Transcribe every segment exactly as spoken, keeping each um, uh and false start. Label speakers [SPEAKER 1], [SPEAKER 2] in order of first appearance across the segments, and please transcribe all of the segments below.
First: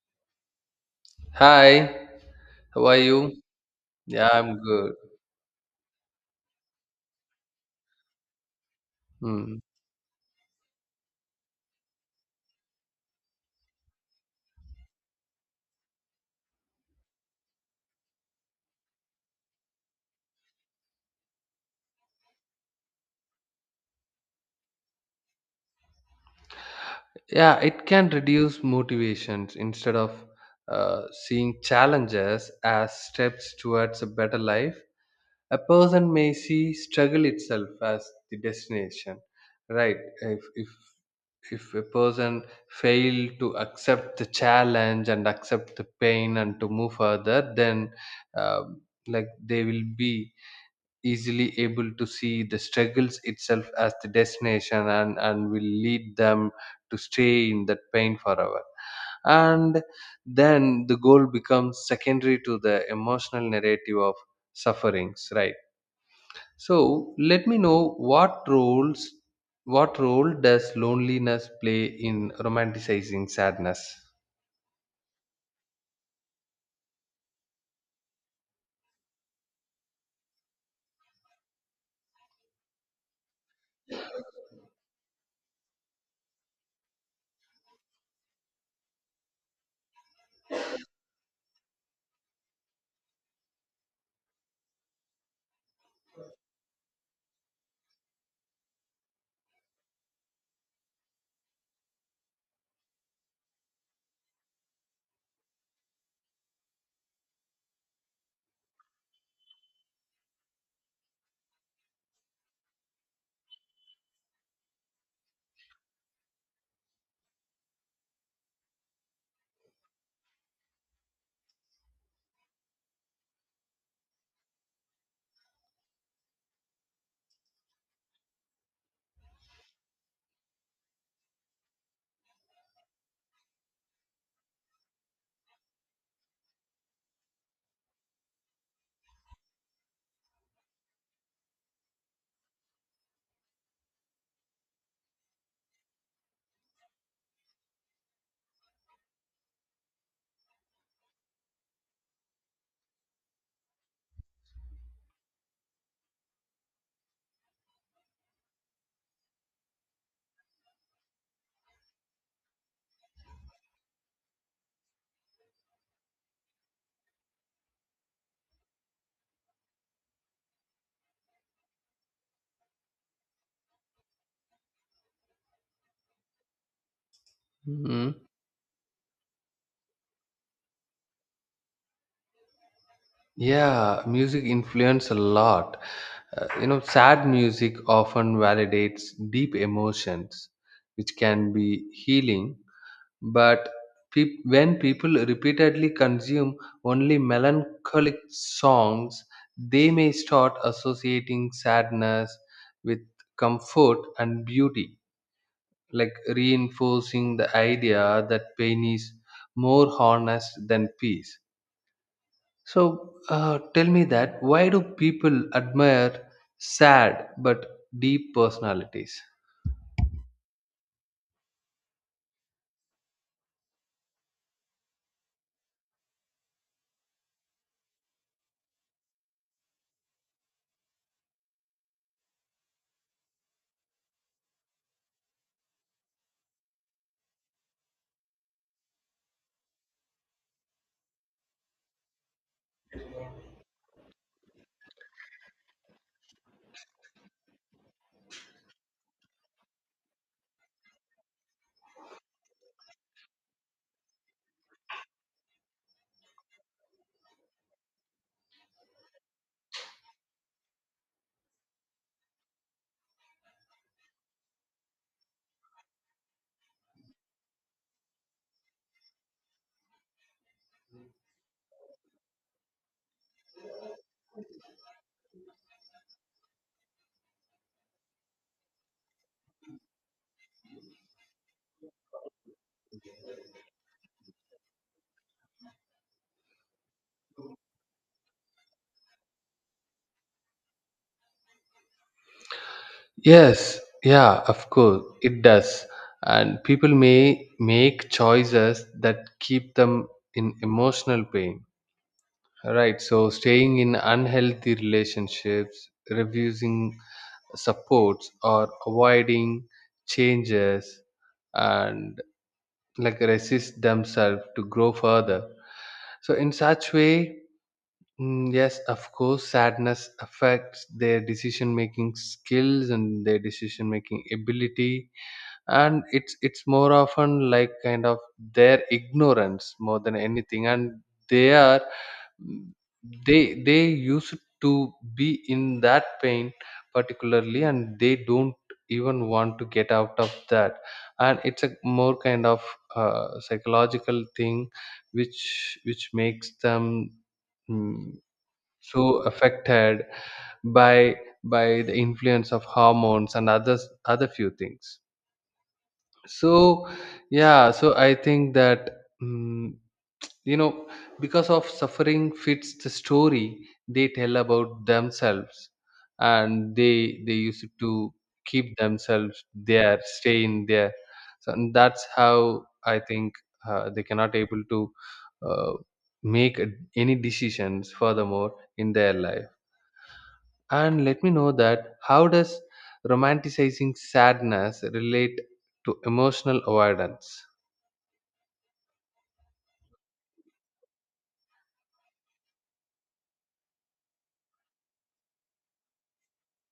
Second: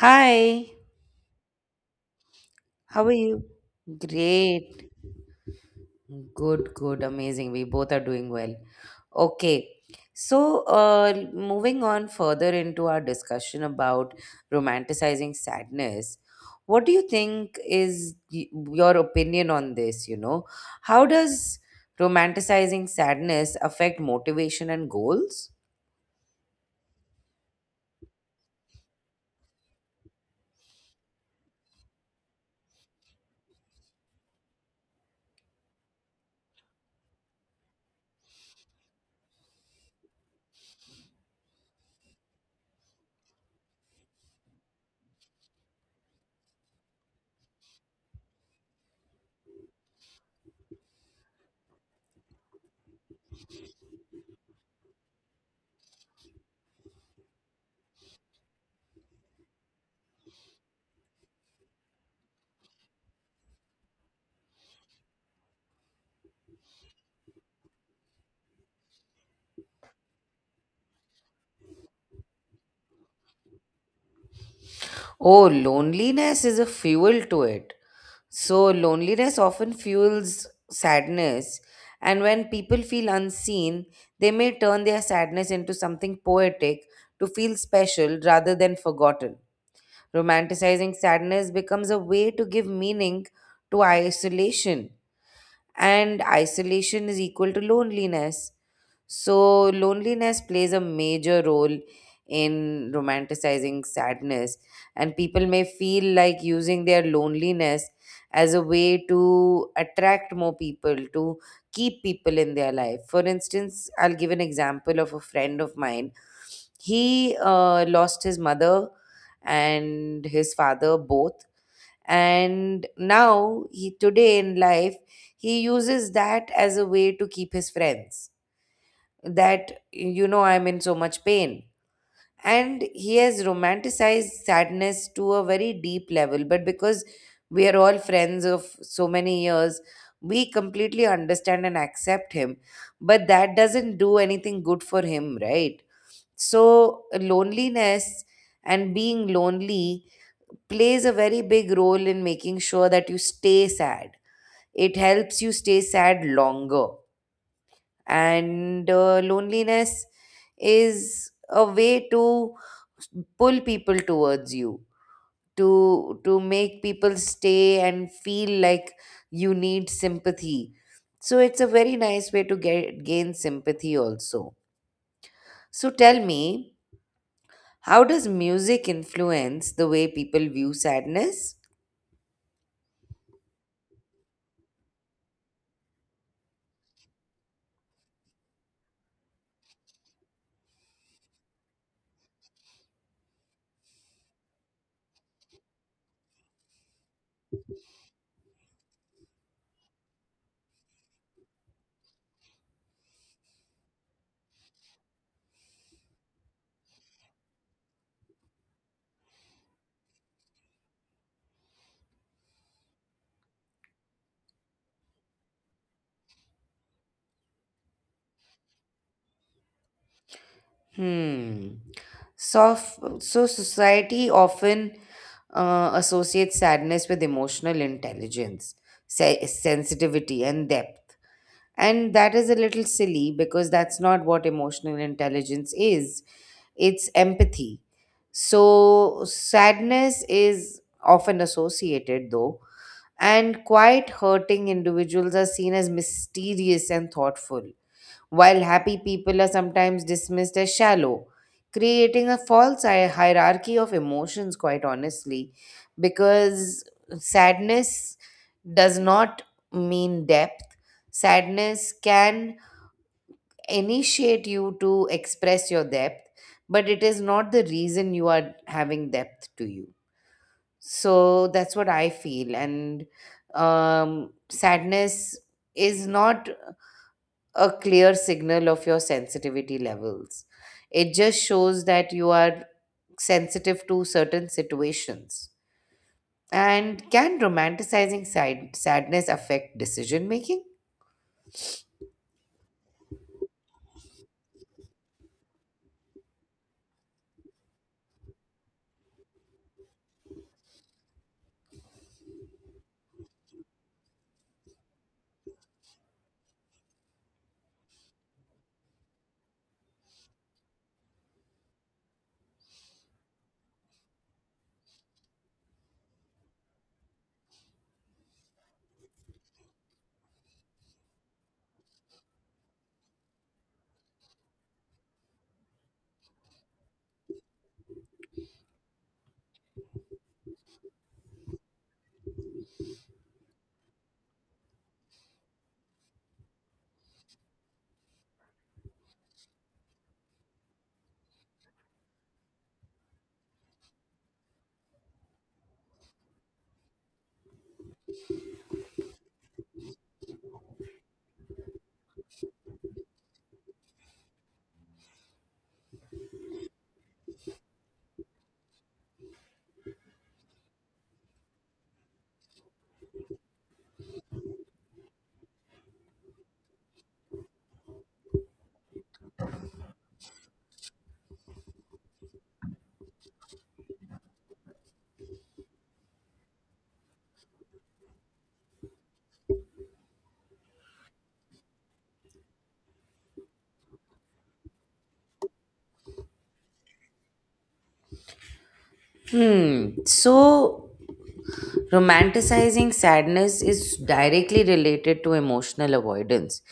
[SPEAKER 1] Hi,
[SPEAKER 2] Hi, how are
[SPEAKER 1] how are
[SPEAKER 2] you?
[SPEAKER 1] you?
[SPEAKER 2] Yeah, I'm
[SPEAKER 1] Great.
[SPEAKER 2] good.
[SPEAKER 1] Good, good, amazing. We both are doing well.
[SPEAKER 2] Mm.
[SPEAKER 1] Okay. So, uh, moving on further into our discussion about romanticizing sadness, what do you think is y- your opinion on this? You know, how does romanticizing sadness affect motivation and goals?
[SPEAKER 2] Yeah, it can reduce motivations instead of uh, seeing challenges as steps towards a better life. A person may see struggle itself as the destination, right? If if if a person fail to accept the challenge and accept the pain and to move further, then um like they will be easily able to see the struggles itself as the destination, and, and will lead them to stay in that pain forever. And then the goal becomes secondary to the emotional narrative of sufferings, right? So let me know what roles what role does loneliness play in romanticizing sadness?
[SPEAKER 1] Oh, loneliness is a fuel to it. So, loneliness often fuels sadness, and when people feel unseen, they may turn their sadness into something poetic to feel special rather than forgotten. Romanticizing sadness becomes a way to give meaning to isolation, and isolation is equal to loneliness. So, loneliness plays a major role in romanticizing sadness, and people may feel like using their loneliness as a way to attract more people, to keep people in their life. For instance, I'll give an example of a friend of mine. He uh, lost his mother and his father both, and now he, today in life, he uses that as a way to keep his friends, that, you know, I'm in so much pain. And he has romanticized sadness to a very deep level, but because we are all friends of so many years, we completely understand and accept him. But that doesn't do anything good for him, right? So loneliness and being lonely plays a very big role in making sure that you stay sad. It helps you stay sad longer. And uh, loneliness is a way to pull people towards you, to to make people stay and feel like you need sympathy. So it's a very nice way to get gain sympathy also. So tell me, how
[SPEAKER 2] Mhm.
[SPEAKER 1] does music influence the way people view sadness?
[SPEAKER 2] Yeah, music influence a lot. Uh, you know, sad music often validates deep emotions, which can be healing. But peop when people repeatedly consume only melancholic songs, they may start associating sadness with comfort and beauty, like reinforcing the idea that pain is more honest than peace. So uh, tell me that why do people admire sad but deep personalities?
[SPEAKER 1] Hmm. So, so society often uh, associates sadness with emotional intelligence, se- sensitivity, and depth. And that is a little silly because that's not what emotional intelligence is. It's empathy. So, sadness is often associated, though, and quite hurting individuals are seen as mysterious and thoughtful, while happy people are sometimes dismissed as shallow, creating a false hi- hierarchy of emotions, quite honestly, because sadness does not mean depth. Sadness can initiate you to express your depth, but it is not the reason you are having depth to you. So that's what I feel. And um, sadness is not a clear signal of your sensitivity levels. It just shows that you are sensitive to certain situations. And can romanticizing sad- sadness affect decision making?
[SPEAKER 2] Yes, yeah, of course, it does. And people may make choices that keep them in emotional pain. Right, so staying in unhealthy relationships, refusing supports, or avoiding changes and like resist themselves to grow further. So, in such way, Mm, yes, of course, sadness affects their decision making skills and their decision making ability, and it's it's more often like kind of their ignorance more than anything, and they are mm, they they used to be in that pain particularly, and they don't even want to get out of that, and it's a more kind of uh, psychological thing, which which makes them. mm, so affected by by the influence of hormones and others other few things. So yeah, so I think that mm you know because of suffering fits the story they tell about themselves, and they they used to keep themselves there, stay in there. So and that's how I think uh, they cannot able to uh, make a- any decisions furthermore in their life. And let me know that how does romanticizing sadness relate to emotional avoidance?
[SPEAKER 1] Hmm. So romanticizing sadness is directly related to emotional avoidance.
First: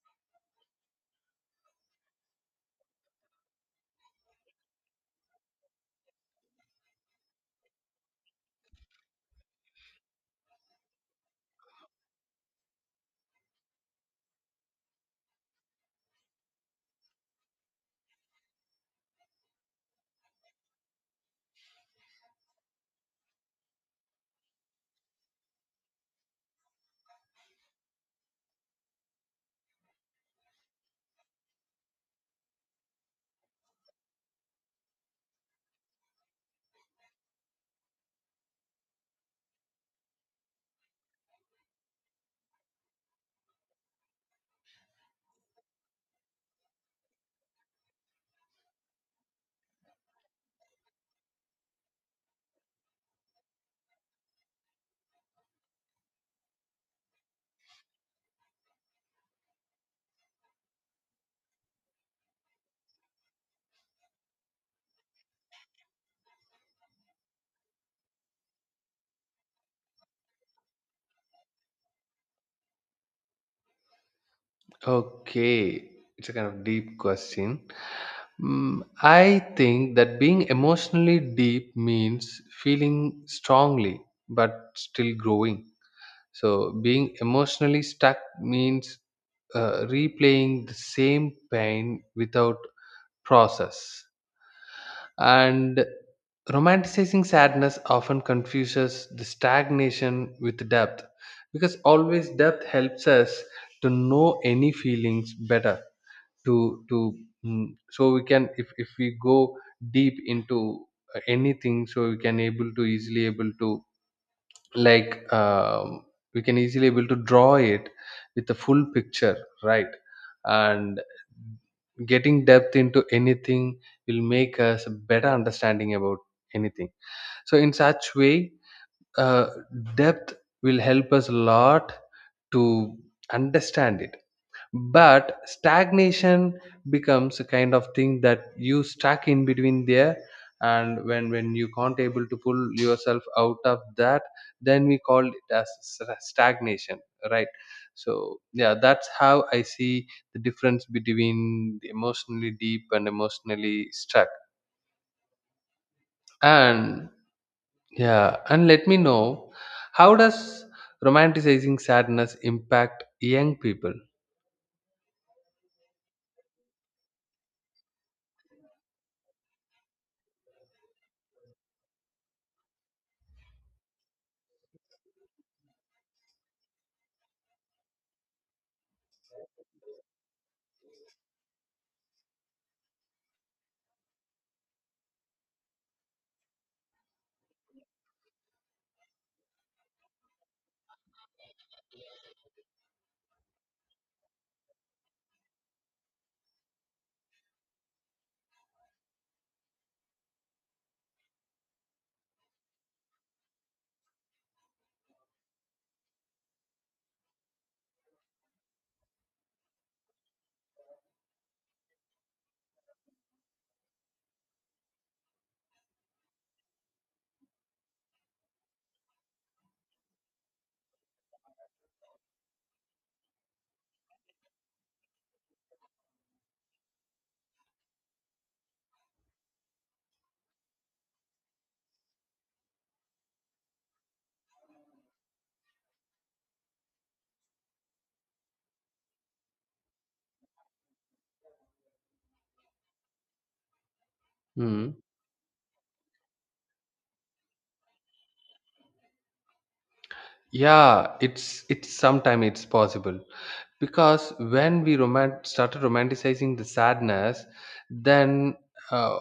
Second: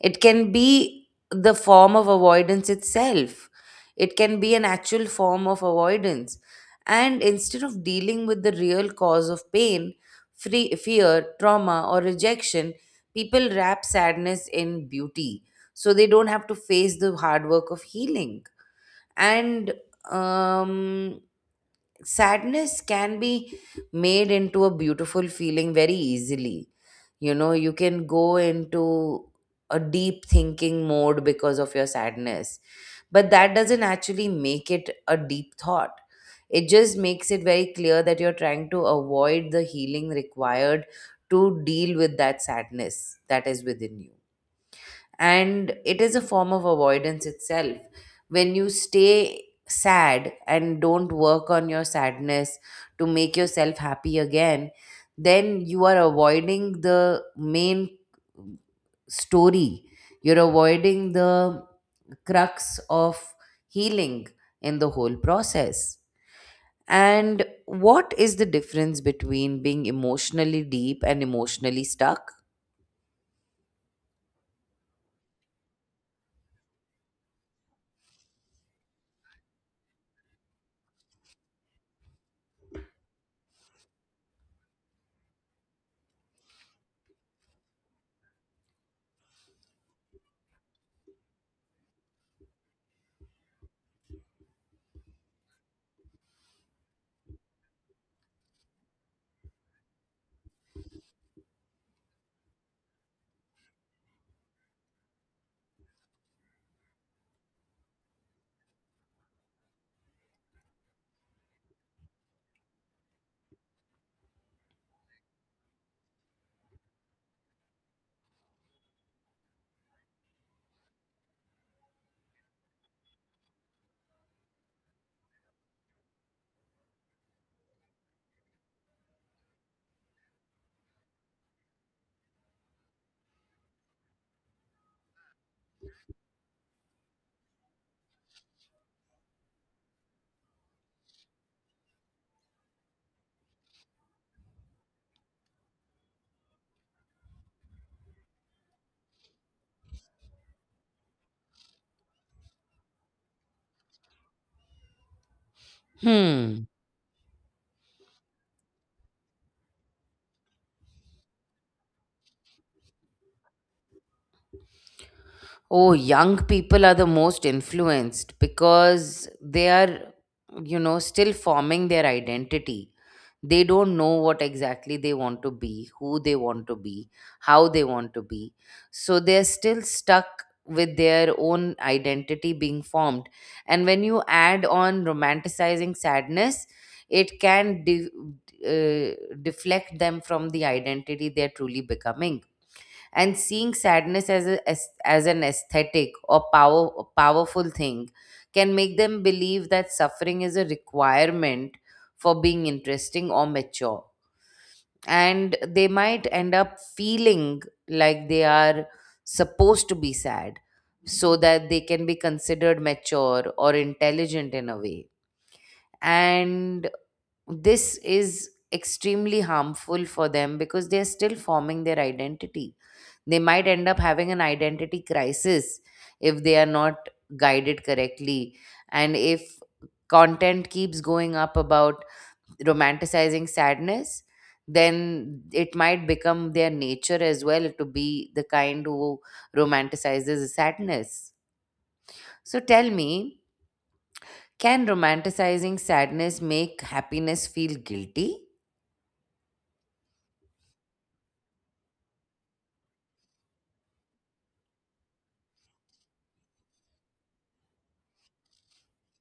[SPEAKER 1] It can be the form of avoidance itself, it can be an actual form of avoidance. And instead of dealing with the real cause of pain, free, fear, trauma, or rejection, people wrap sadness in beauty so they don't have to face the hard work of healing. And um, sadness can be made into a beautiful feeling very easily. You know you can go into a deep thinking mode because of your sadness, but that doesn't actually make it a deep thought. It just makes it very clear that you're trying to avoid the healing required to deal with that sadness that is within you, and it is a form of avoidance itself. When you stay sad and don't work on your sadness to make yourself happy again, then you are avoiding the main story. You're avoiding the crux of healing in the whole process. And what is the difference between being emotionally deep and emotionally stuck?
[SPEAKER 2] Okay, it's a kind of deep question. Mm, I think that being emotionally deep means feeling strongly but still growing. So, being emotionally stuck means uh, replaying the same pain without process. And romanticizing sadness often confuses the stagnation with depth, because always depth helps us to know any feelings better to to mm, so we can, if, if we go deep into uh, anything, so we can able to easily able to like um, we can easily able to draw it with a full picture, right? And getting depth into anything will make us a better understanding about anything. So in such way, uh, depth will help us a lot to understand it. But stagnation becomes a kind of thing that you stuck in between there, and when when you can't able to pull yourself out of that, then we call it as s- stagnation, right? So yeah, that's how I see the difference between the emotionally deep and emotionally stuck.
[SPEAKER 1] Hmm.
[SPEAKER 2] And yeah, and let me know how does romanticizing sadness impact young people.
[SPEAKER 1] Oh, young people are the most influenced because they are, you know, still forming their identity. They don't know what exactly they want to be, who they want to be, how they want to be. So they're still stuck with their own identity being formed. And when you add on romanticizing sadness, it can de- uh, deflect them from the identity they're truly becoming, and seeing sadness as a, as, as an aesthetic or power powerful thing can make them believe that suffering is a requirement for being interesting or mature, and they might end up feeling like they are supposed to be sad so that they can be considered mature or intelligent in a way. And this is extremely harmful for them because they are still forming their identity. They might end up having an identity crisis if they are not guided correctly. And if content keeps going up about romanticizing sadness, then it might become their nature as well to be the kind who romanticizes sadness. So tell me, can
[SPEAKER 2] Hmm.
[SPEAKER 1] romanticizing sadness make happiness feel guilty?
[SPEAKER 2] Yeah, it's it's sometime it's possible, because when we romant started romanticizing the sadness, then uh,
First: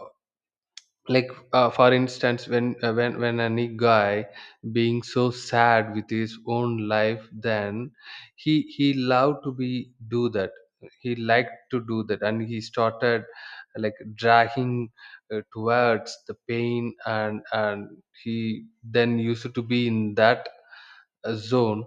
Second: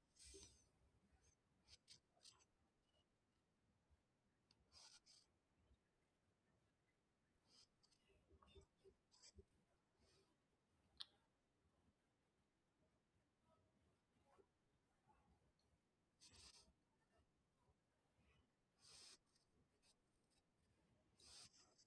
[SPEAKER 2] like uh, for instance, when uh, when when any guy being so sad with his own life, then he he loved to be do that, he liked to do that, and he started like dragging uh, towards the pain, and and he then used to be in that uh, zone.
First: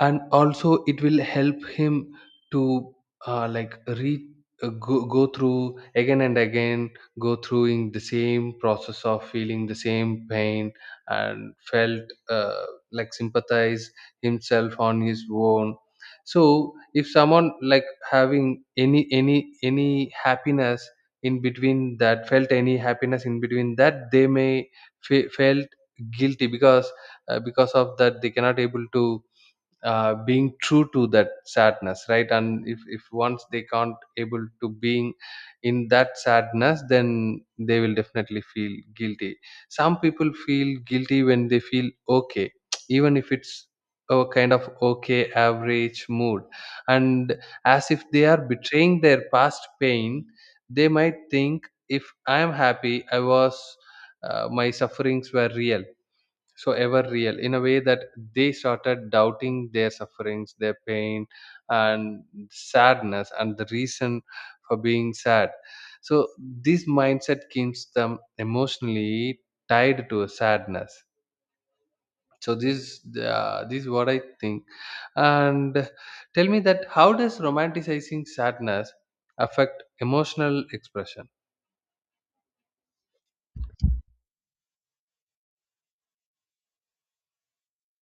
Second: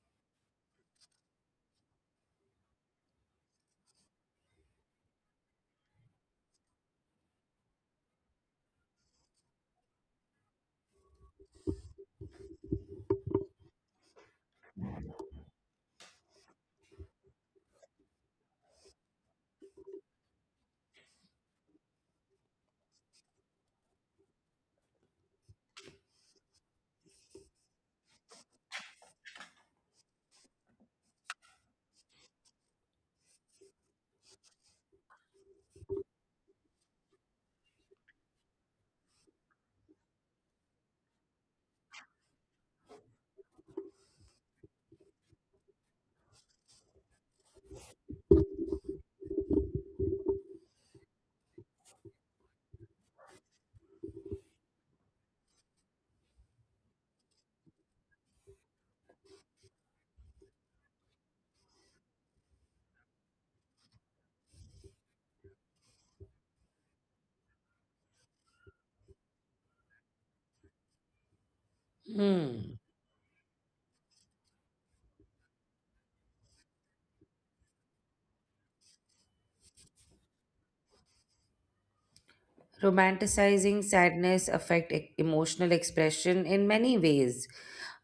[SPEAKER 2] And also it will help him to uh, like re uh, go, go through again and again, go through in the same process of feeling the same pain and felt uh, like sympathize himself on his own. So if someone like having any any any happiness in between that, felt any happiness in between that, they may fe- felt guilty because uh, because of that they cannot able to uh, being true to that sadness, right? And if, if once they can't able to being in that sadness, then they will definitely feel guilty. Some people feel guilty when they feel okay, even if it's a kind of okay average mood, and as if they are betraying their past pain. They might think if I am happy, I was uh, my sufferings were real. So ever real in a way that they started doubting their sufferings, their pain and sadness and the reason for being sad. So this mindset keeps them emotionally tied to sadness. So
[SPEAKER 1] Hmm.
[SPEAKER 2] this uh, this is what I think. And tell me that how does romanticizing sadness affect emotional expression.
[SPEAKER 1] Romanticizing sadness affect e- emotional expression in many ways.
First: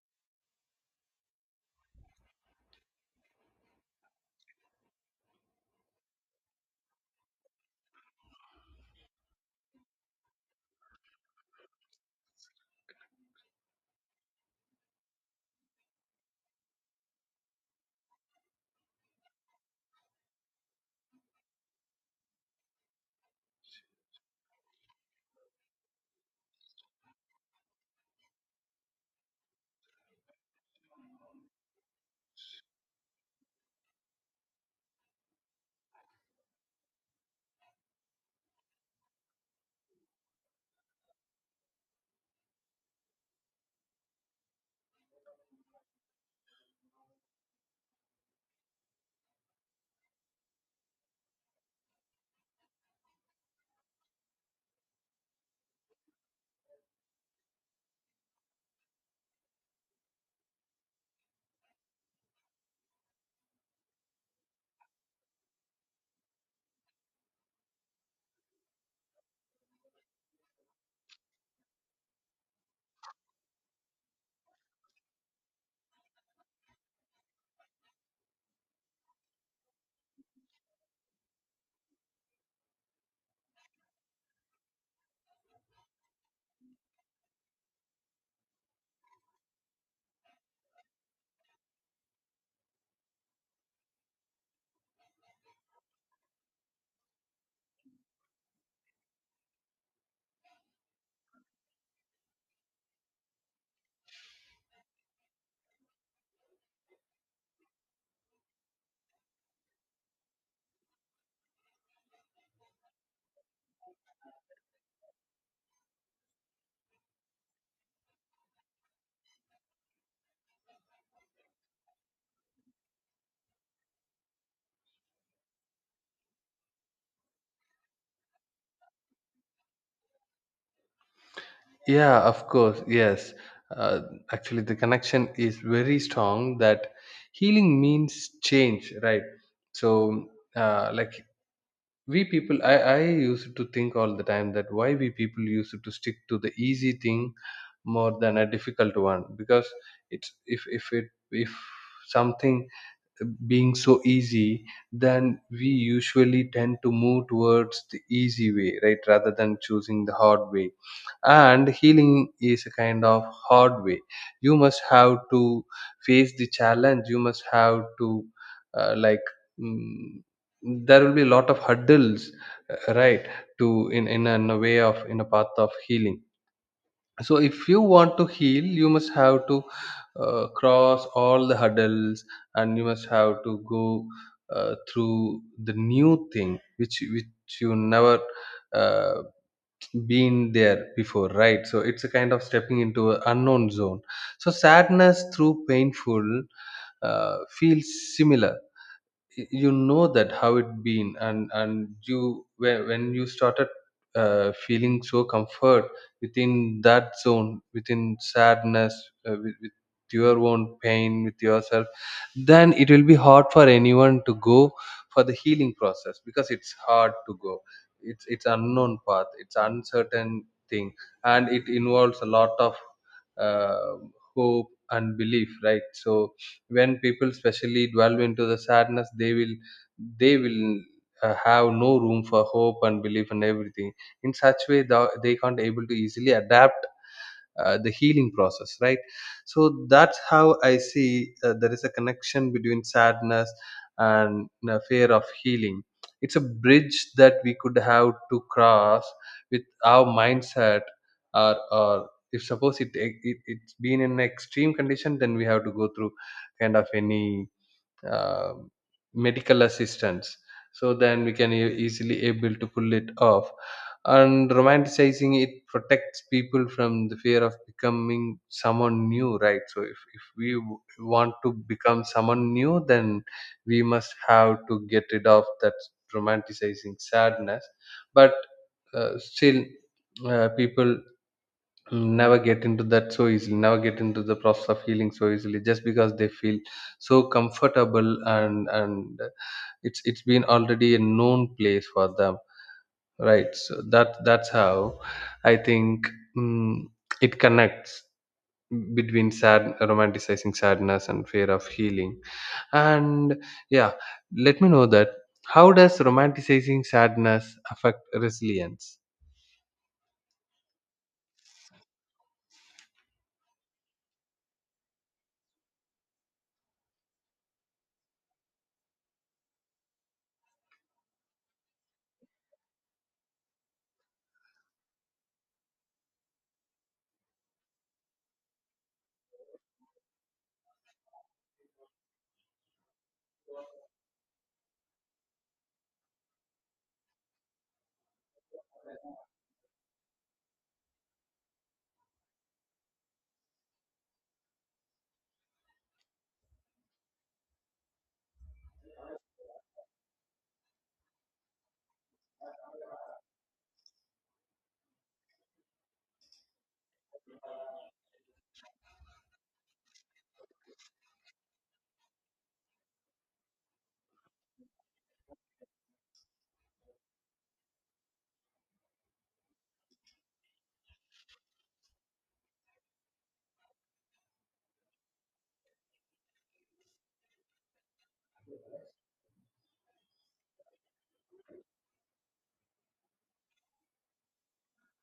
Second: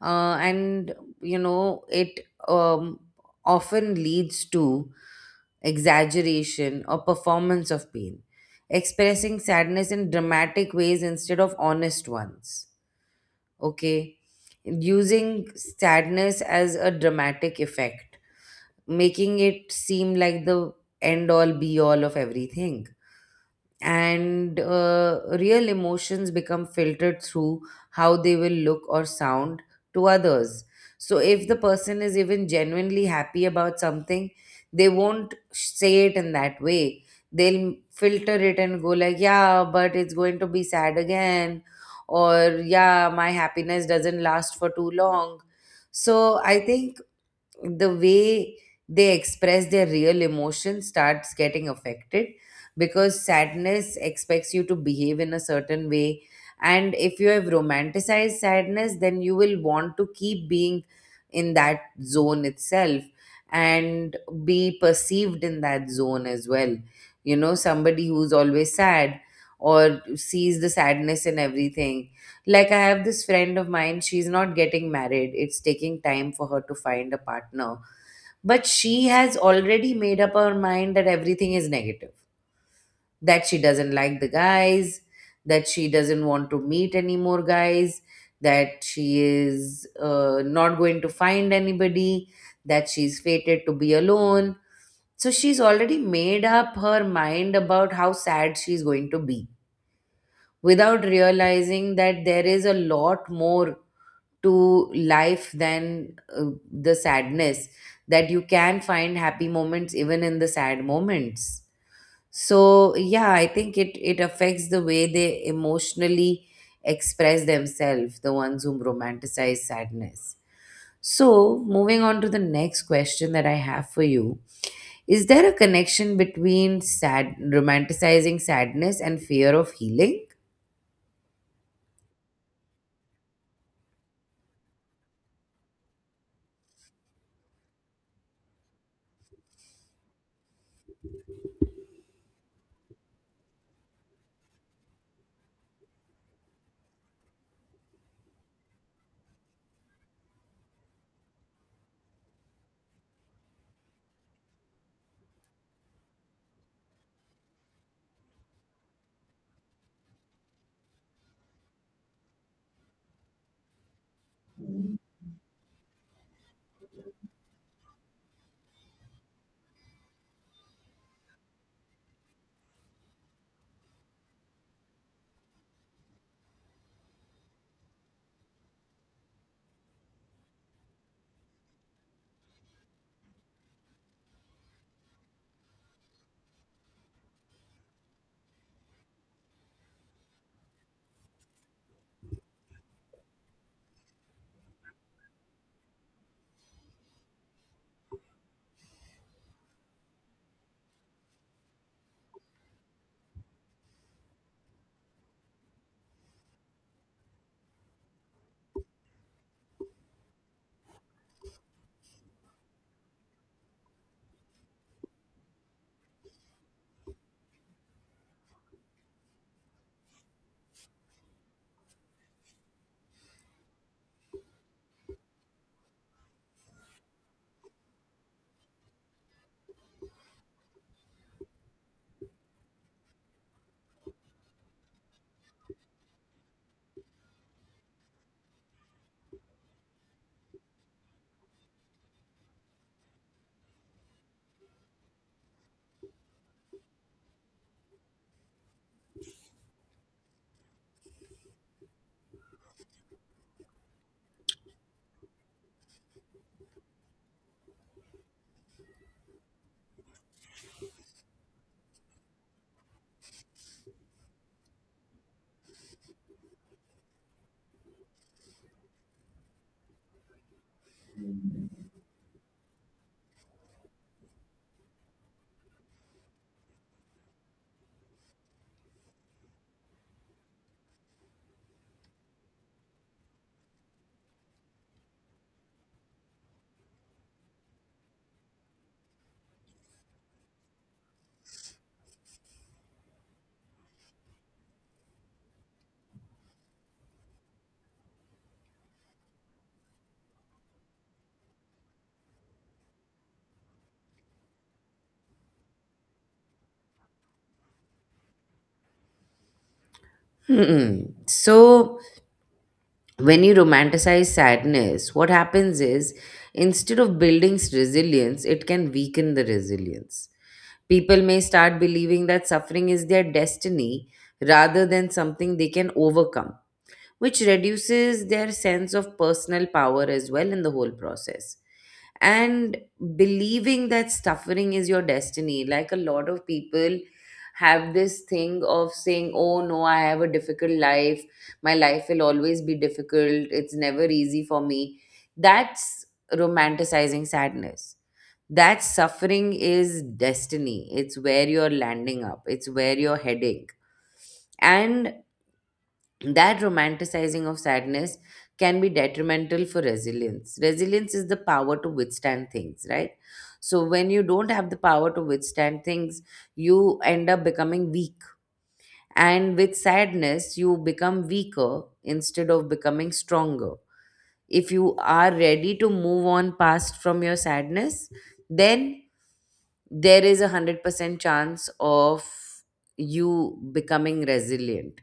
[SPEAKER 1] uh, and you know it um, often leads to exaggeration or performance of pain, expressing sadness in dramatic ways instead of honest ones. Okay, using sadness as a dramatic effect, making it seem like the end all be all of everything. And uh, real emotions become filtered through how they will look or sound to others. So, if the person is even genuinely happy about something, they won't say it in that way. They'll filter it and go, like, yeah, but it's going to be sad again, or yeah, my happiness doesn't last for too long. So, I think the way they express their real emotion starts getting affected because sadness expects you to behave in a certain way, and if you have romanticized sadness then you will want to keep being in that zone itself, and be perceived in that zone as well. You know, somebody who's always sad or sees the sadness in everything, like, I have this friend of mine, she's not getting married. It's taking time for her to find a partner. But she has already made up her mind that everything is negative, that she doesn't like the guys, that she doesn't want to meet any more guys, that she is uh, not going to find anybody, that she's fated to be alone. So she's already made up her mind about how sad she's going to be without realizing that there is a lot more to life than uh, the sadness, that you can find happy moments even in the sad moments. So yeah, I think it it affects the way they emotionally express themselves, the ones whom romanticize sadness. So moving on to the next question that I have for you: is there a connection between sad romanticizing sadness and fear of healing?
[SPEAKER 2] Yeah, of course. Yes. Uh, Actually, the connection is very strong that healing means change, right? So, uh, like, we people, I, I used to think all the time that why we people used to stick to the easy thing more than a difficult one, because it's if if it if something being so easy, then we usually tend to move towards the easy way, right, rather than choosing the hard way. And healing is a kind of hard way. You must have to face the challenge, you must have to, uh, like, mm, there will be a lot of hurdles, uh, right, to in, in, a- in a way of in a path of healing. So if you want to heal, you must have to uh, cross all the hurdles, and you must have to go uh, through the new thing which which you never uh, been there before, right? So it's a kind of stepping into an unknown zone. So sadness through painful uh, feels similar. Y- you know that how it been, and and you when when you started uh, feeling so comfort within that zone, within sadness, uh, with, with your own pain, with yourself, then it will be hard for anyone to go for the healing process, because it's hard to go, it's it's unknown path, it's uncertain thing. And it involves a lot of uh, hope and belief, right? So when people specially dwell into the sadness, they will they will uh, have no room for hope and belief and everything. In such way, the, they can't able to easily adapt uh, the healing process, right? So that's how I see uh, there is a connection between sadness and you fear of healing. It's a bridge that we could have to cross with our mindset, or, or if suppose it, it it's been in an extreme condition, then we have to go through kind of any uh, medical assistance. So then we can e- easily able to pull it off. And romanticizing it protects people from the fear of becoming someone new, right? So if, if we w- want to become someone new, then we must have to get rid of that romanticizing sadness. But uh, still uh, people never get into that so easily, never get into the process of healing so easily, just because they feel so comfortable, and and it's it's been already a known place for them, right? So that that's how I think mm it connects between sad romanticizing sadness and fear of healing. And yeah, let me know that how does romanticizing sadness affect resilience.
[SPEAKER 1] Hmm. So when you romanticize sadness, what happens is, instead of building resilience, it can weaken the resilience. People may start believing that suffering is their destiny rather than something they can overcome, which reduces their sense of personal power as well in the whole process. And believing that suffering is your destiny, like a lot of people have this thing of saying, "Oh no, I have a difficult life. My life will always be difficult. It's never easy for me." That's romanticizing sadness. That suffering is destiny. It's where you're landing up, it's where you're heading. And that romanticizing of sadness can be detrimental for resilience. Resilience is the power to withstand things, right? So, when you don't have the power to withstand things, you end up becoming weak. And with sadness, you become weaker instead of becoming stronger. If you are ready to move on past from your sadness, then there is a one hundred percent chance of you becoming resilient.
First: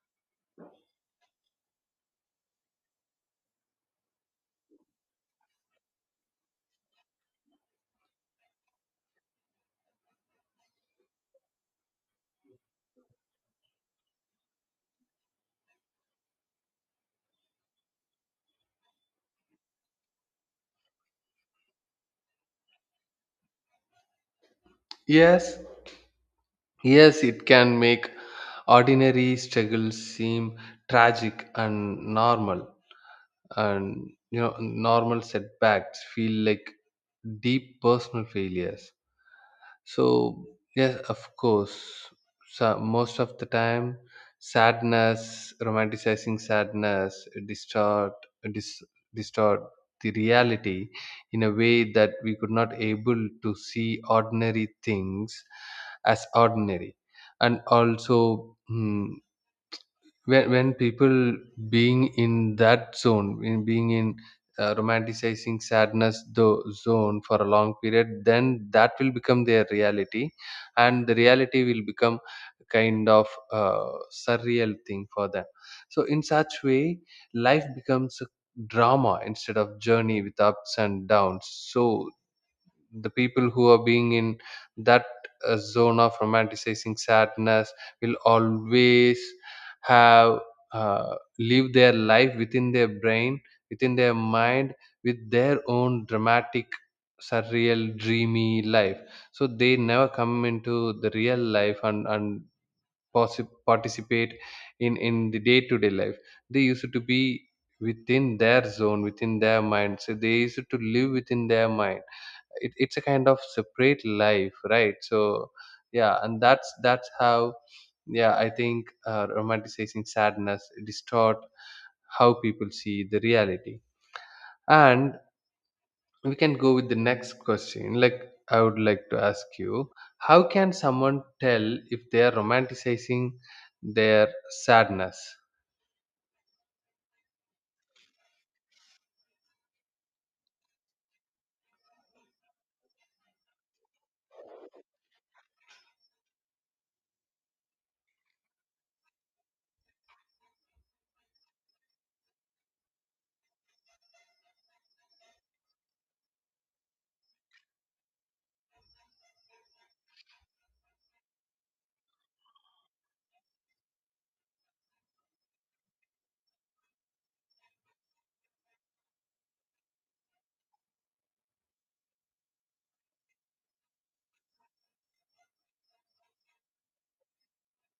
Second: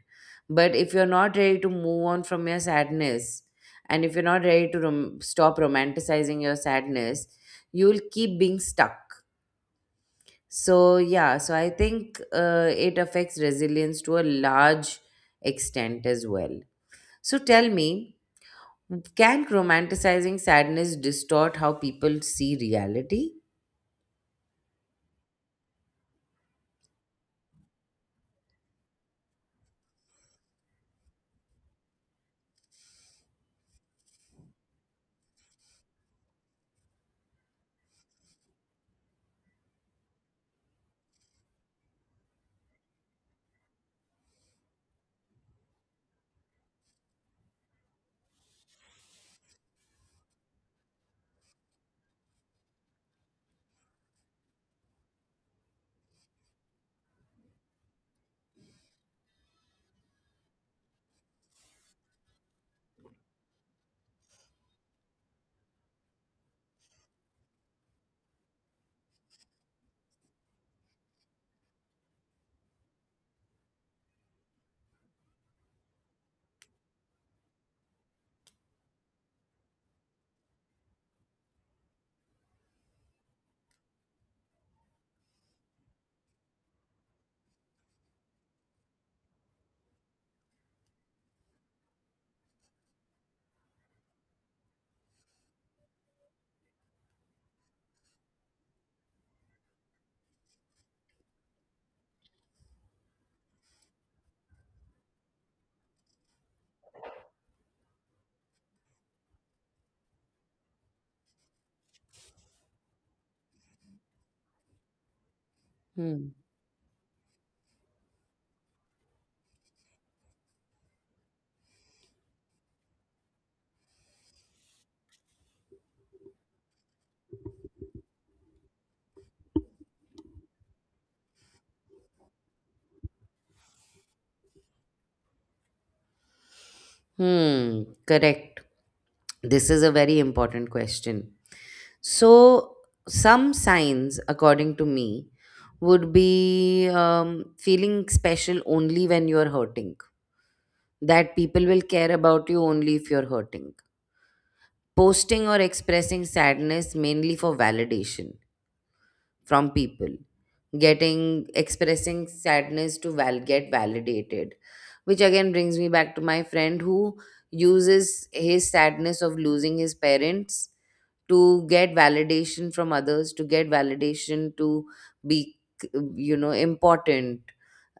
[SPEAKER 1] But if you're not ready to move on from your sadness, and if you're not ready to rom- stop romanticizing your sadness, you'll keep being stuck. So, yeah, so I think uh, it affects resilience to a large extent as well. So, tell me, can romanticizing sadness distort how people see reality?
[SPEAKER 2] Yes. Yes, it can make ordinary struggles seem tragic and normal, and you know, normal setbacks feel like deep personal failures. So yes, of course. So most of the time, sadness, romanticizing sadness, distort, dis, distort the reality in a way that we could not able to see ordinary things as ordinary, and also. Hmm, when when people being in that zone, in being in uh, romanticizing sadness the zone for a long period, then that will become their reality, and the reality will become kind of uh, surreal thing for them. So in such way, life becomes a drama instead of journey with ups and downs. So the people who are being in that uh, zone of romanticizing sadness will always have uh, live their life within their brain, within their mind, with their own dramatic, surreal, dreamy life. So they never come into the real life and and possi- participate in in the day to day life. They used to be within their zone, within their mind, so they used to live within their mind. It, it's a kind of separate life, right? So yeah,
[SPEAKER 1] Hmm.
[SPEAKER 2] and that's that's how, yeah, I think uh, romanticizing sadness distort how people see the reality. And we can go with the next question. Like, I would like to ask you, how can someone tell if they are romanticizing their sadness?
[SPEAKER 1] Hmm. Correct. This is a very important question. So, some signs, according to me, would be um, feeling special only when you're hurting, that people will care about you only if you're hurting, posting or expressing sadness mainly for validation from people, getting expressing sadness to val- get validated, which again brings me back to my friend who uses his sadness of losing his parents to get validation from others, to get validation to be, you know, important,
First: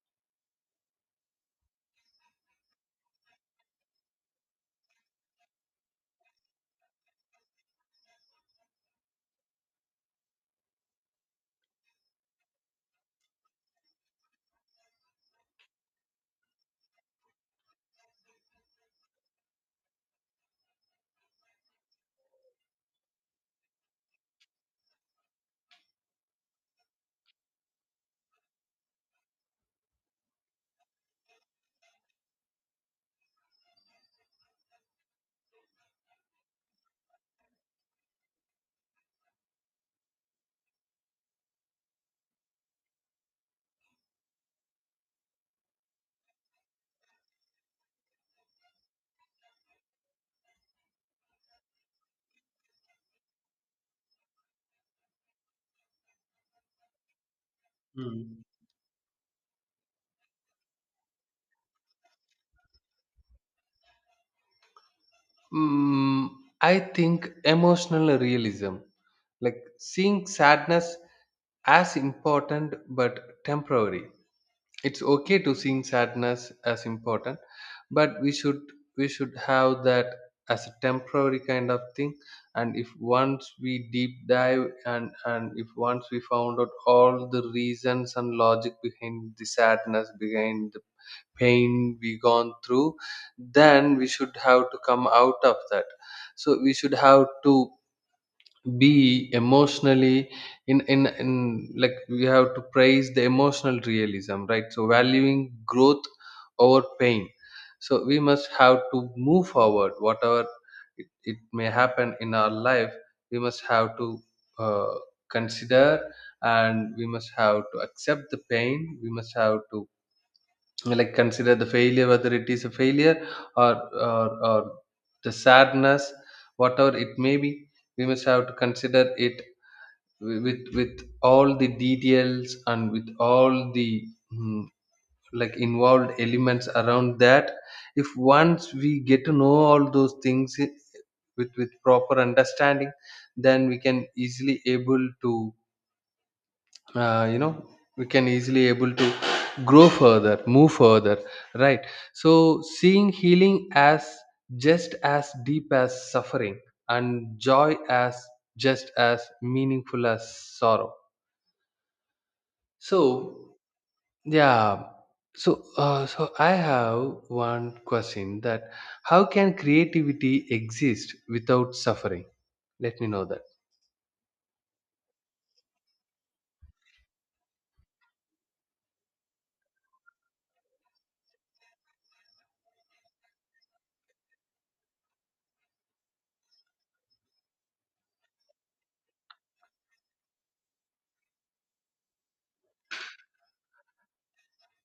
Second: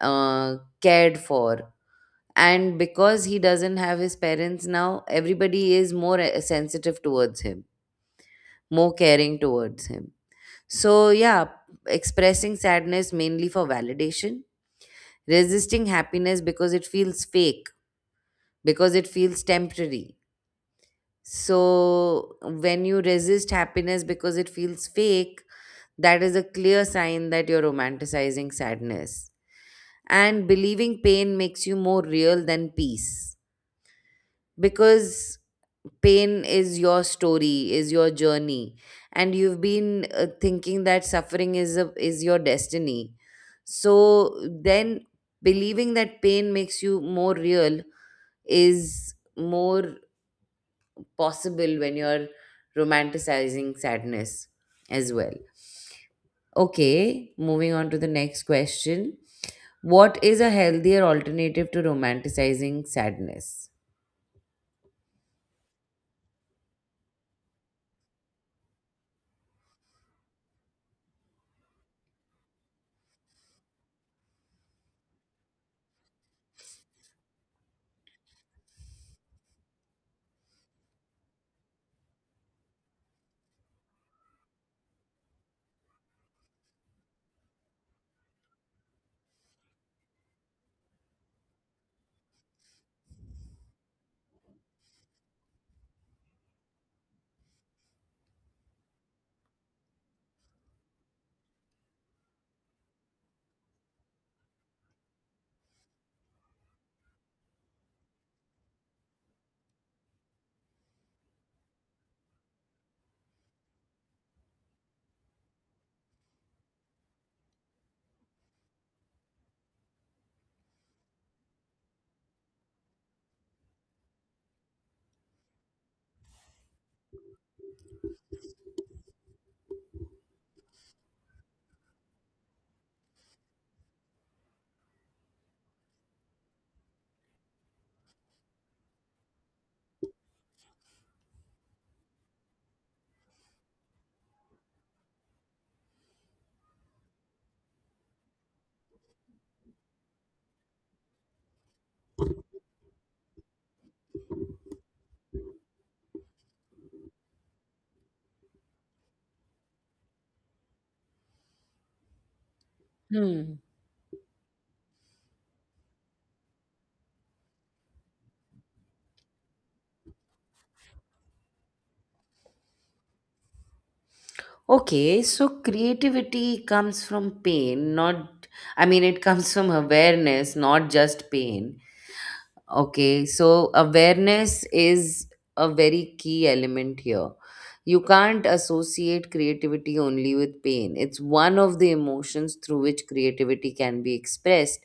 [SPEAKER 1] uh, cared for. And because he doesn't have his parents now, everybody is more uh, sensitive towards him, more caring towards him. So, yeah, expressing sadness mainly for validation, resisting happiness because it feels fake, because it feels temporary. So, when you resist happiness because it feels fake, that is a clear sign that you're romanticizing sadness. And believing pain makes you more real than peace, because pain is your story, is your journey, and you've been uh, thinking that suffering is a, is your destiny. So then believing that pain makes you more real is more possible when you're romanticizing sadness as well. Okay, moving on to the
[SPEAKER 2] Mm.
[SPEAKER 1] next question. What is a healthier alternative to romanticizing sadness?
[SPEAKER 2] mm, I think emotional realism, like seeing sadness as important but temporary. It's okay to sing sadness as important, but we should we should have that as a temporary kind of thing. And if once we deep dive and and if once we found out all the reasons and logic behind the sadness, behind the pain we gone through, then we should have to come out of that. So we should have to be emotionally in, in in like, we have to praise the emotional realism, right? So valuing growth over pain, so we must have to move forward whatever it, it may happen in our life. We must have to uh, consider, and we must have to accept the pain. We must have to like consider the failure, whether it is a failure or or, or the sadness, whatever it may be, we must have to consider it wi- with with all the details and with all the mm, like involved elements around that. If once we get to know all those things, i- with with proper understanding, then we can easily able to uh, you know we can easily able to grow further, move further, right? So seeing healing as just as deep as suffering, and joy as just as meaningful as sorrow. So
[SPEAKER 1] Hmm.
[SPEAKER 2] yeah. So uh, so I have one question, that how can creativity exist without suffering? Let me know that.
[SPEAKER 1] Okay, so creativity comes from pain, not, I mean, it comes from awareness, not just pain. Okay, so awareness is a very key element here. You can't associate creativity only with pain. It's one of the emotions through which creativity can be expressed.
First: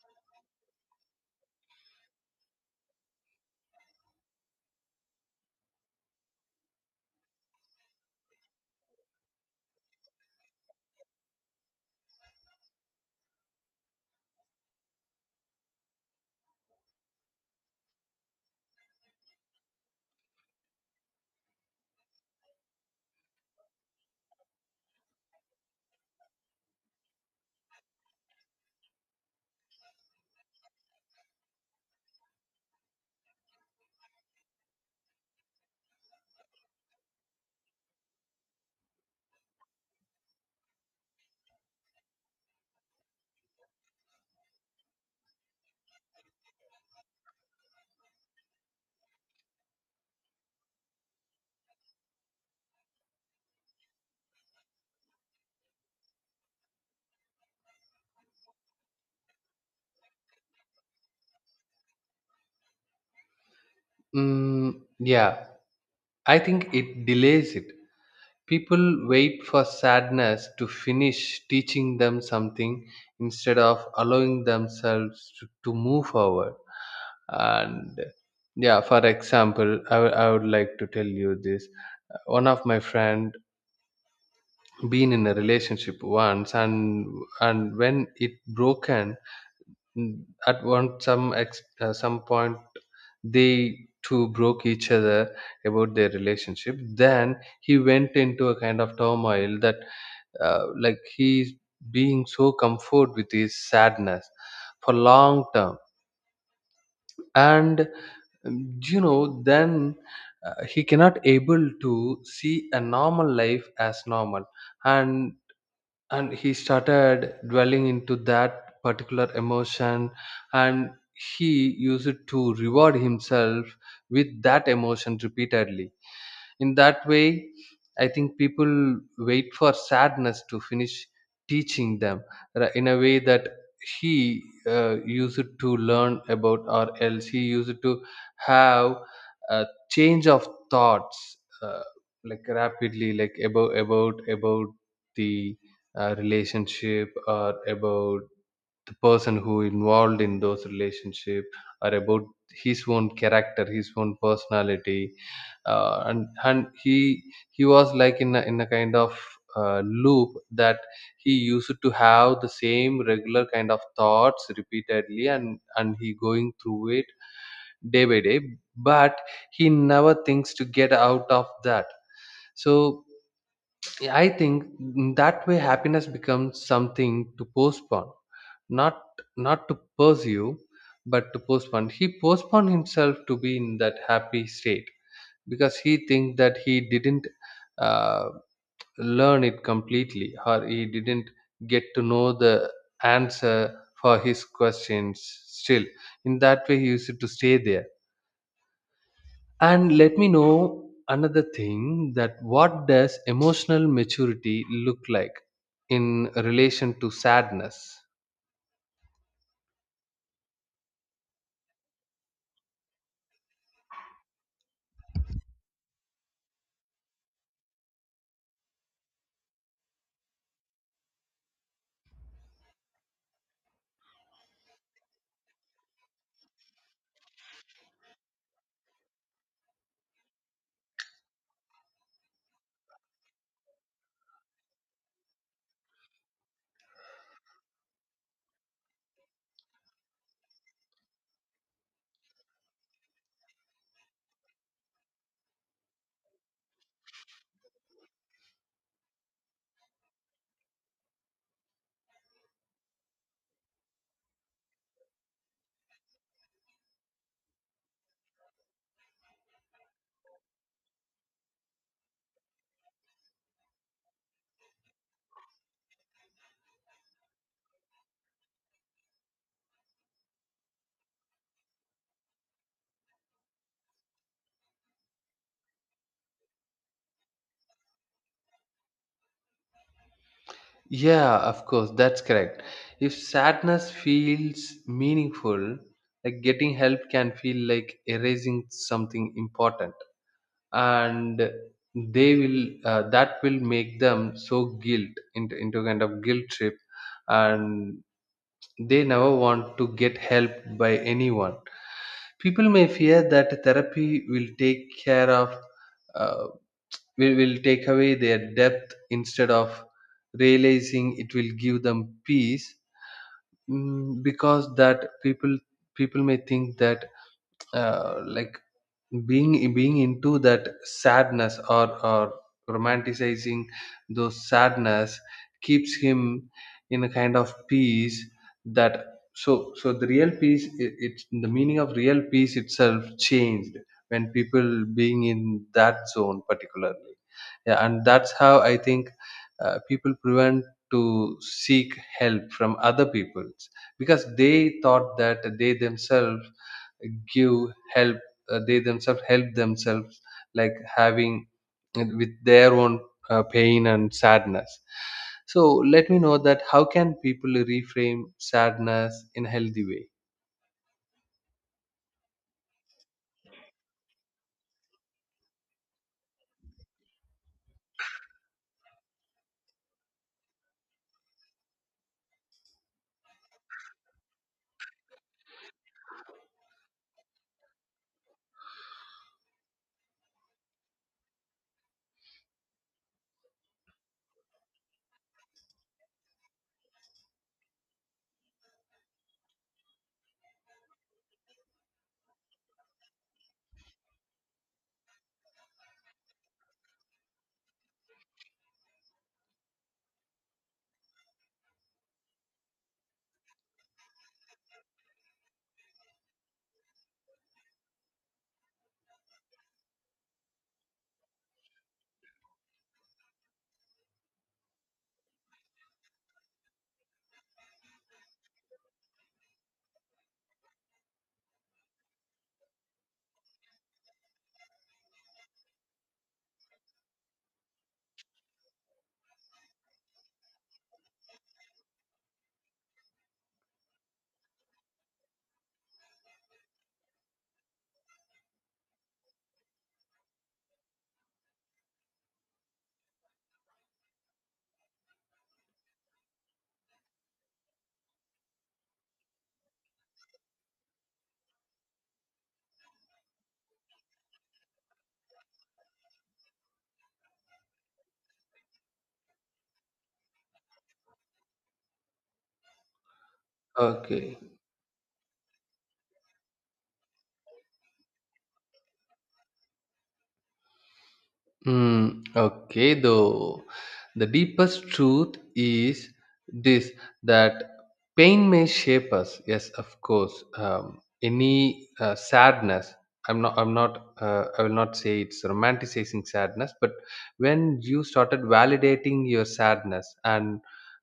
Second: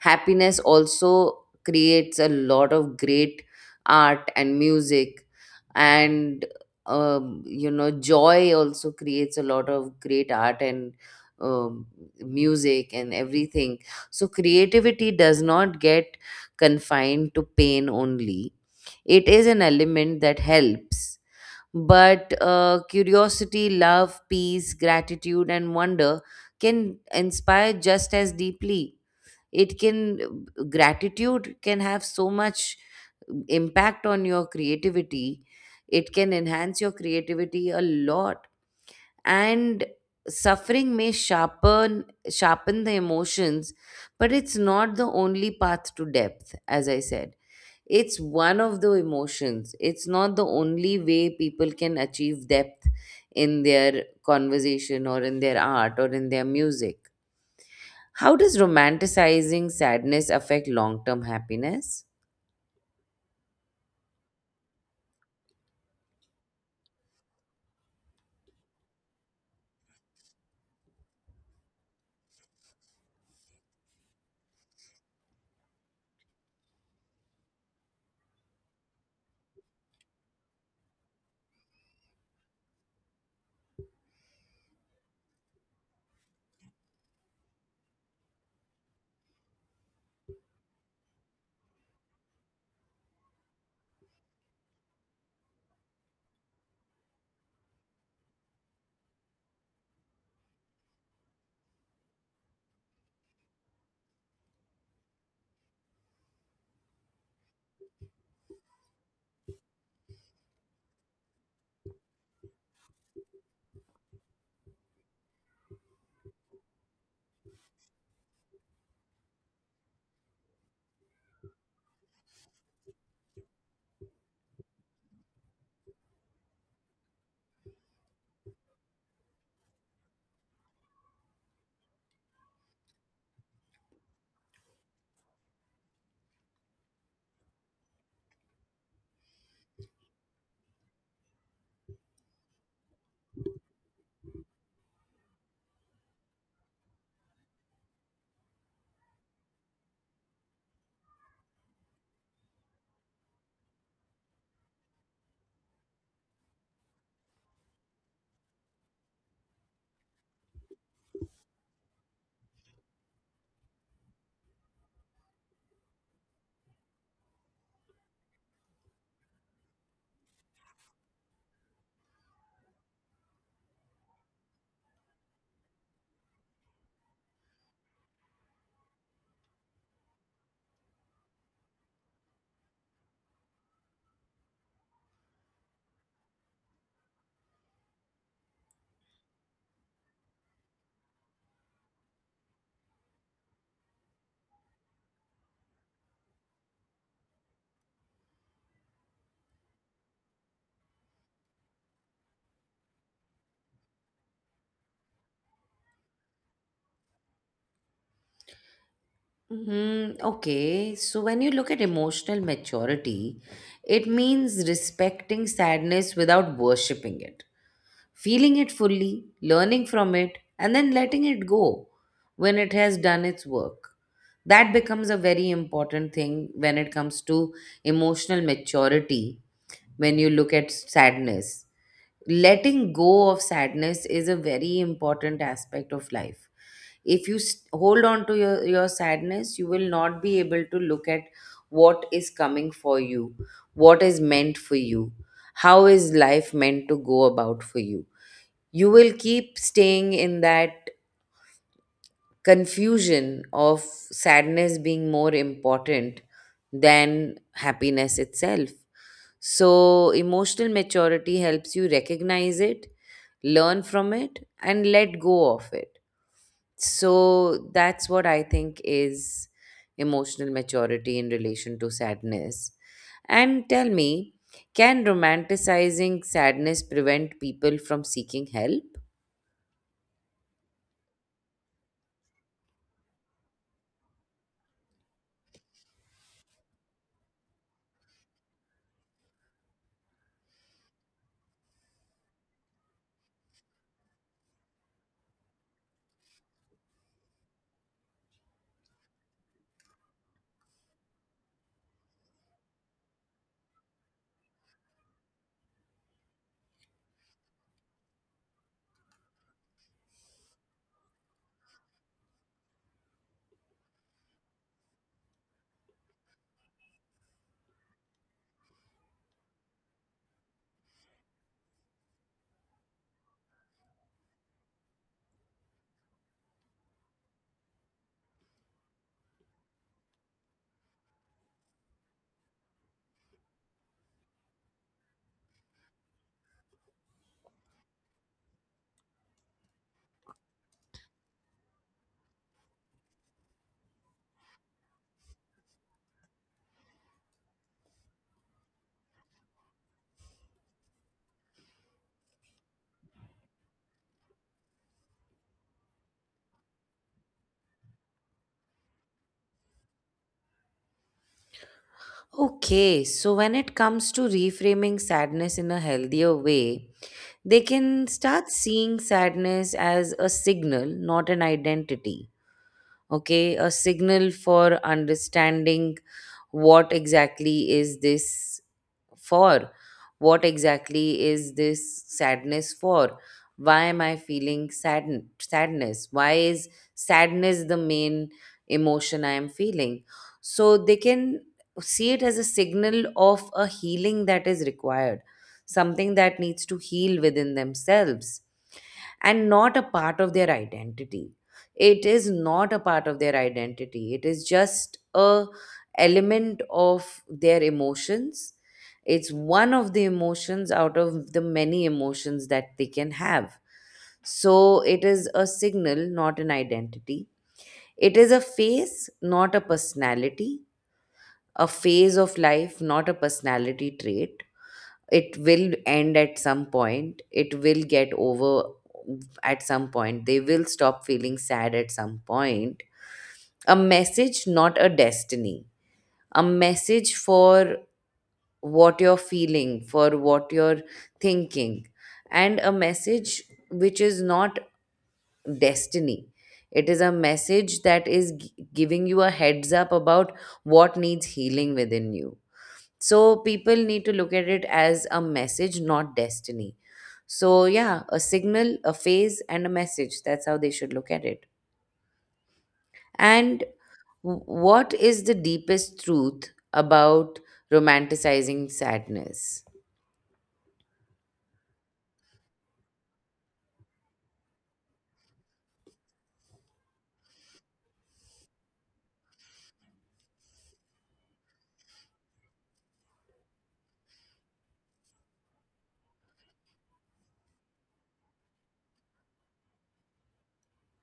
[SPEAKER 1] Happiness also creates a lot of great art and music, and um, you know, joy also creates a lot of great art and um, music and everything. So, creativity does not get confined to pain only. It is an element that helps. But uh, curiosity, love, peace, gratitude, and wonder can inspire just as deeply. It can, gratitude can have so much impact on your creativity. It can enhance your creativity a lot. And suffering may sharpen sharpen the emotions, but it's not the only path to depth. As I said, it's one of the emotions. It's not the only way people can achieve depth in their conversation or in their art or in their music. How does romanticizing sadness affect long-term happiness?
[SPEAKER 2] mm, yeah, I think it delays it. People wait for sadness to finish teaching them something instead of allowing themselves to, to move forward. And yeah, for example, I would I would like to tell you this. One of my friend been in a relationship once, and and when it broken. Mm, at one some ex, uh, some point, they two broke each other about their relationship. Then he went into a kind of turmoil that uh, like he's being so comfort with his sadness for long term. And um, you know then uh, he cannot able to see a normal life as normal. and and he started dwelling into that particular emotion, and he used to reward himself with that emotion repeatedly. In that way, I think people wait for sadness to finish teaching them, ra- in a way that he uh, used to learn about, or else he used to have a change of thoughts, uh, like rapidly, like about about about the uh, relationship, or about the person who involved in those relationship, or about his own character, his own personality. uh, and and he he was like in a, in a kind of uh, loop that he used to have the same regular kind of thoughts repeatedly, and and he going through it day by day. But he never thinks to get out of that. So yeah, I think in that way happiness becomes something to postpone, not not to pursue, but to postpone. He postponed himself to be in that happy state because he thinks that he didn't uh, learn it completely, or he didn't get to know the answer for his questions. Still, in that way, he used to stay there. And let me know another thing, that what does emotional maturity look like in relation to sadness?
[SPEAKER 1] Hmm, okay, so when you look at emotional maturity, it means respecting sadness without worshipping it, feeling it fully, learning from it, and then letting it go when it has done its work. That becomes a very important thing when it comes to emotional maturity. When you look at sadness, letting go of sadness is a very important aspect of life. If you s- hold on to your, your sadness, you will not be able to look at what is coming for you, what is meant for you, how is life meant to go about for you. You will keep staying in that confusion of sadness being more important than happiness itself. So, emotional maturity helps you recognize it, learn from it, and let go of it. So, that's what I think is emotional maturity in relation to sadness. And tell me, can romanticizing sadness prevent people from seeking help?
[SPEAKER 2] Yeah, of course, that's correct. If sadness feels meaningful, like getting help can feel like erasing something important, and they will uh, that will make them so guilt into into kind of guilt trip, and they never want to get help by anyone. People may fear that therapy will take care of uh, will, will take away their depth instead of realizing it will give them peace. Mm, because that people, people may think that, uh, like, being being into that sadness, or or romanticizing those sadness keeps him in a kind of peace, that. So so the real peace, it, it's the meaning of real peace itself changed when people being in that zone particularly. Yeah, and that's how I think uh, people prevent to seek help from other peoples, because they thought that they themselves give help, uh, they themselves help themselves, like having uh, with their own uh, pain and sadness. So let me know that, how can people reframe sadness in a healthy way?
[SPEAKER 1] Okay, so when it comes to reframing sadness in a healthier way, they can start seeing sadness as a signal, not an identity. Okay, a signal for understanding what exactly is this for? What exactly is this sadness for? Why am I feeling saddened, sadness? Why is sadness the main emotion I am feeling? So they can see it as a signal of a healing that is required, something that needs to heal within themselves and not a part of their identity. It is not a part of their identity, it is just a element of their emotions. It's one of the emotions out of the many emotions that they can have. So it is a signal, not an identity. It is a phase, not a personality. A phase of life, not a personality trait. It will end at some point, it will get over at some point, they will stop feeling sad at some point. A message, not a destiny. A message for what you're feeling, for what you're thinking. And a message which is not destiny. It is a message that is gi- giving you a heads up about what needs healing within you. So people need to look at it as a message, not destiny. So, yeah, a signal, a phase, and a message. That's how they should look at it. And
[SPEAKER 2] Okay.
[SPEAKER 1] w- what is the deepest truth about romanticizing sadness?
[SPEAKER 2] Mm, okay, though the deepest truth is this, that pain may shape us. Yes, of course. Um, any uh, sadness. I'm not. I'm not. Uh, I will not say it's romanticizing sadness, but when you started validating your sadness, and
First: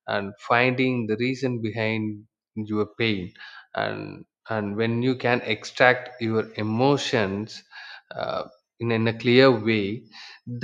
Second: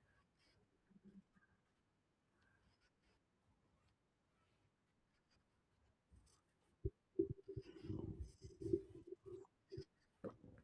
[SPEAKER 2] and finding the reason behind your pain, and and when you can extract your emotions uh, in in a clear way,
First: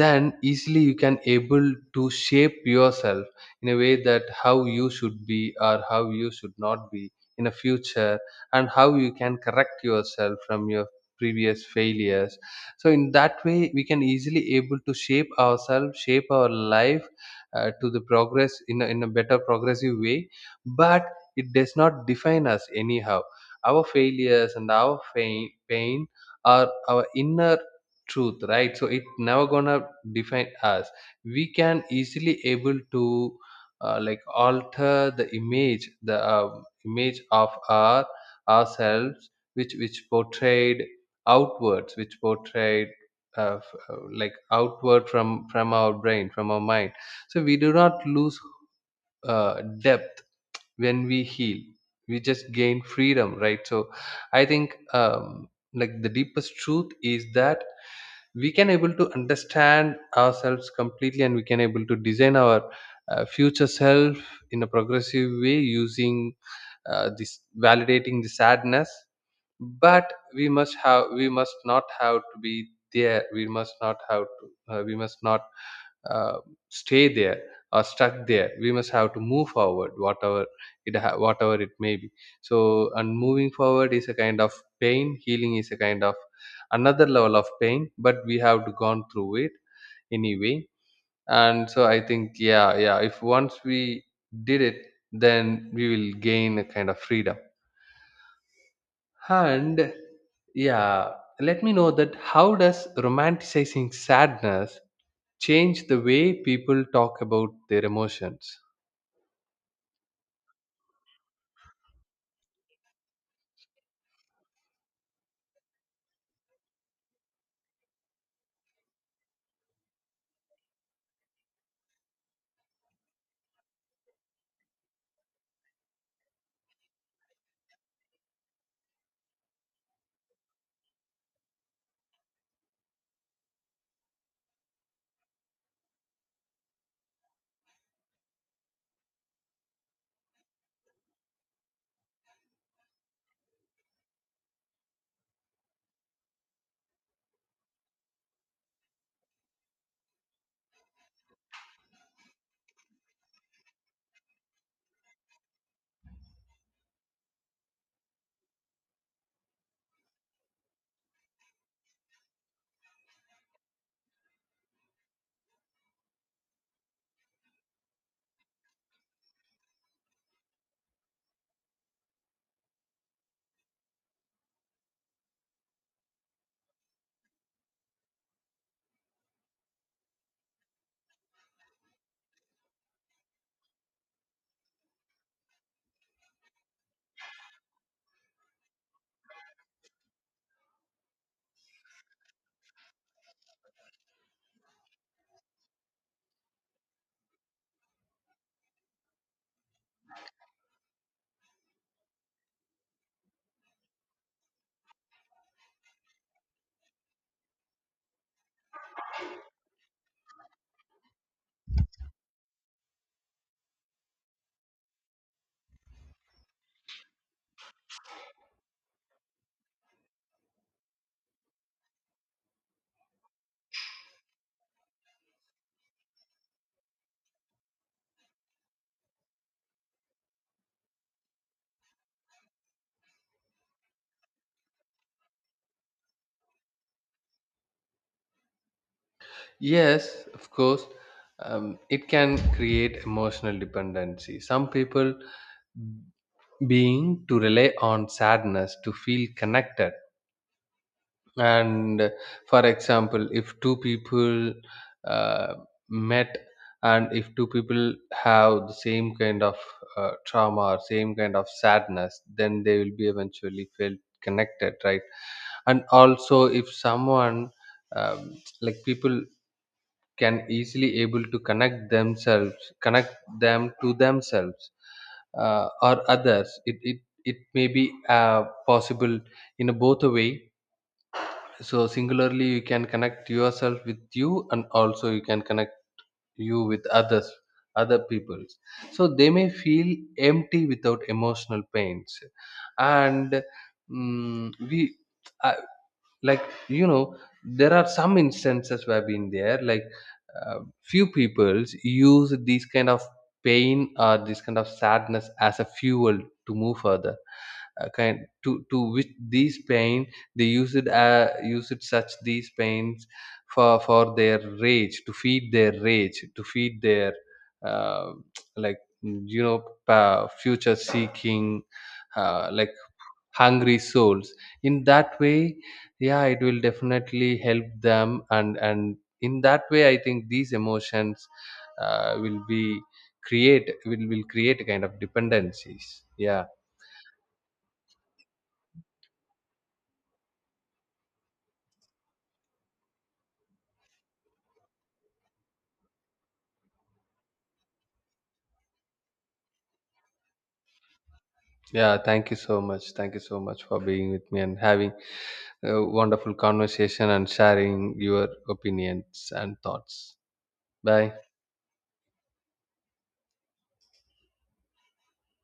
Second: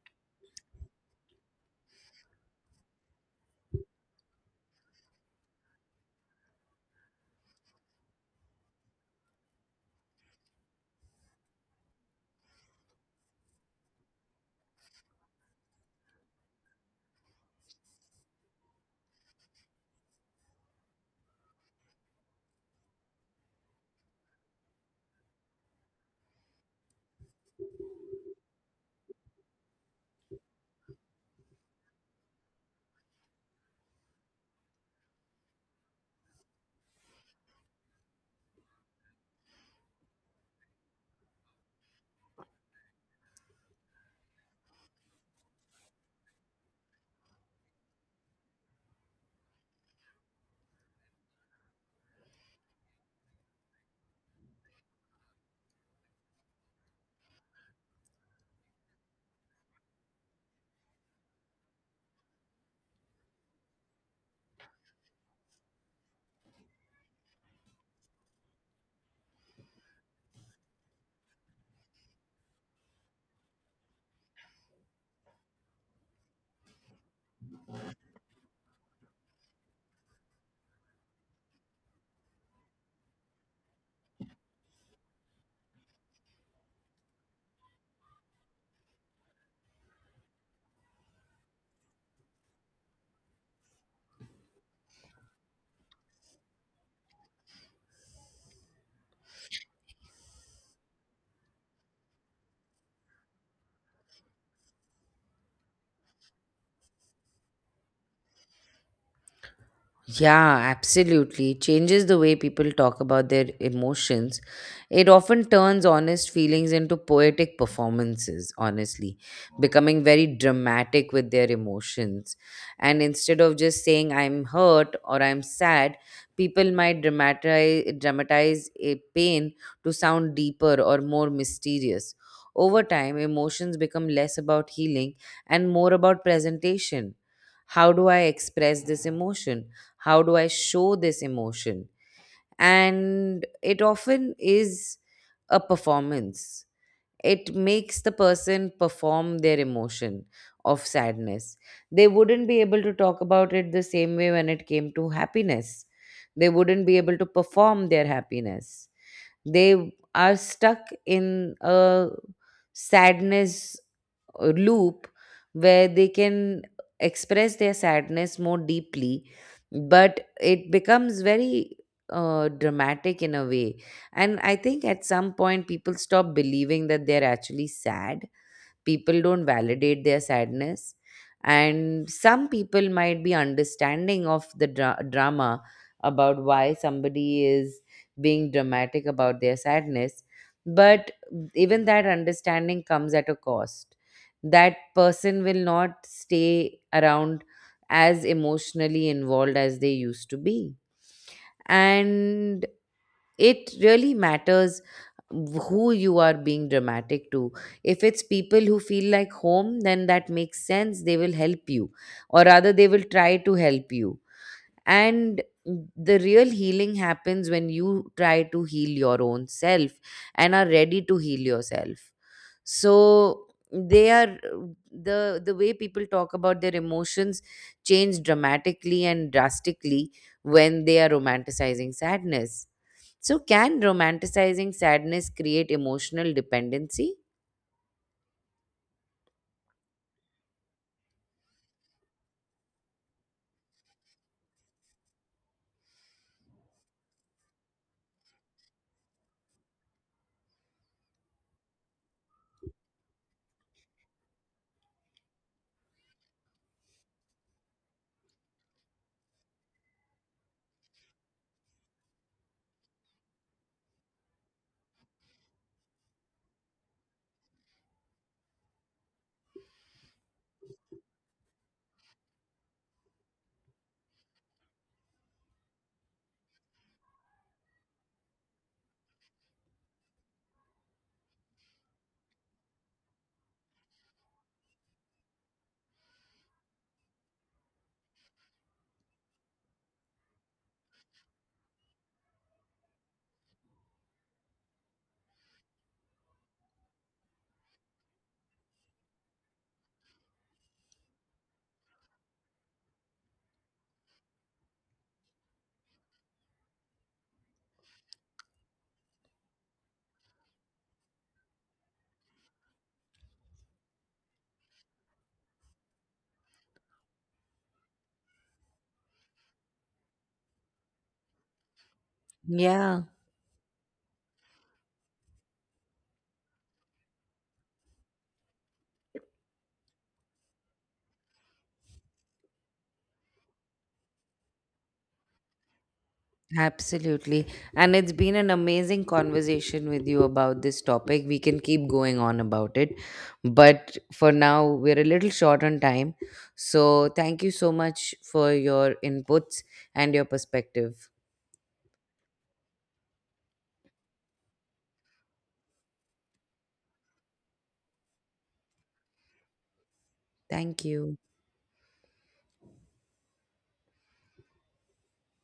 [SPEAKER 2] then easily you can able to shape yourself in a way that how you should be or how you should not be in a future, and how you can correct yourself from your previous failures. So in that way we can easily able to shape ourselves, shape our life uh, to the progress in a, in a better progressive way. But it does not define us anyhow. Our failures and our pain, pain are our inner truth, right? So it never gonna define us. We can easily able to uh, like alter the image, the uh, image of our ourselves, which which portrayed outwards, which portrayed uh, f- uh, like outward from from our brain, from our mind. So we do not lose uh, depth when we heal. We just gain freedom, right? So I think um, like the deepest truth is that we can able to understand ourselves completely, and we can able to design our uh, future self in a progressive way using uh, this validating the sadness. But we must have, we must not have to be there. We must not have to uh, we must not uh, stay there or stuck there. We must have to move forward whatever it ha- whatever it may be. So, and moving forward is a kind of pain. Healing is a kind of another level of pain, but we have to gone through it anyway. And so I think, yeah, yeah, if once we did it, then we will gain a kind of freedom. And yeah, let me know that, how does romanticizing sadness change the way people talk about their emotions?
[SPEAKER 1] Yeah, absolutely. It changes the way people talk about their emotions. It often turns honest feelings into poetic performances, honestly, becoming very dramatic with their emotions. And instead of just saying, I'm hurt or I'm sad, people might dramatize, dramatize a pain to sound deeper or more mysterious. Over time, emotions become less about healing and more about presentation. How do I express this emotion? How do I show this emotion? And it often is a performance. It makes the person perform their emotion of sadness. They wouldn't be able to talk about it the same way when it came to happiness. They wouldn't be able to perform their happiness. They are stuck in a sadness uh, loop where they can express their sadness more deeply, but it becomes very uh, dramatic in a way. And I think at some point people stop believing that they're actually sad. People don't validate their sadness, and some people might be understanding of the dra- drama about why somebody is being dramatic about their sadness. But even that understanding comes at a cost. That person will not stay around as emotionally involved as they used to be. And it really matters who you are being dramatic to. If it's people who feel like home, then that makes sense, they will help you, or rather they will try to help you. And the real healing happens when you try to heal your own self and are ready to heal yourself. So they are, the the way people talk about their emotions change dramatically and drastically when they are romanticizing sadness. So can romanticizing sadness create emotional dependency?
[SPEAKER 2] Yes, of course, um, it can create emotional dependency. Some people being to rely on sadness to feel connected. And for example, if two people uh, met, and if two people have the same kind of uh, trauma or same kind of sadness, then they will be eventually felt connected, right? And also if someone um, like people can easily able to connect themselves, connect them to themselves uh, or others, it, it it may be uh, possible in a both a way. So singularly you can connect yourself with you, and also you can connect you with others, other peoples. So they may feel empty without emotional pains. And mm, we, I, like, you know, there are some instances where I've been there, like uh, few peoples use these kind of pain or this kind of sadness as a fuel to move further. Uh, kind to to which these paint, they use it, uh, use it such these paints for for their rage, to feed their rage, to feed their uh, like, mm, you know uh, future seeking, uh, like
[SPEAKER 1] Yeah,
[SPEAKER 2] hungry souls, in that way. Yeah, it will definitely help them. and and in that way I think these emotions uh, will be create, will will create a kind of dependencies. Yeah.
[SPEAKER 1] absolutely. And it's been an amazing conversation with you about this topic. We can keep going on about it. But for now, we're a little short on time. So thank you so much for your inputs and your perspective.
[SPEAKER 2] Yeah, thank you so much. Thank you so much for being with me and having a wonderful conversation and sharing your opinions and thoughts.
[SPEAKER 1] Thank
[SPEAKER 2] Bye.
[SPEAKER 1] you.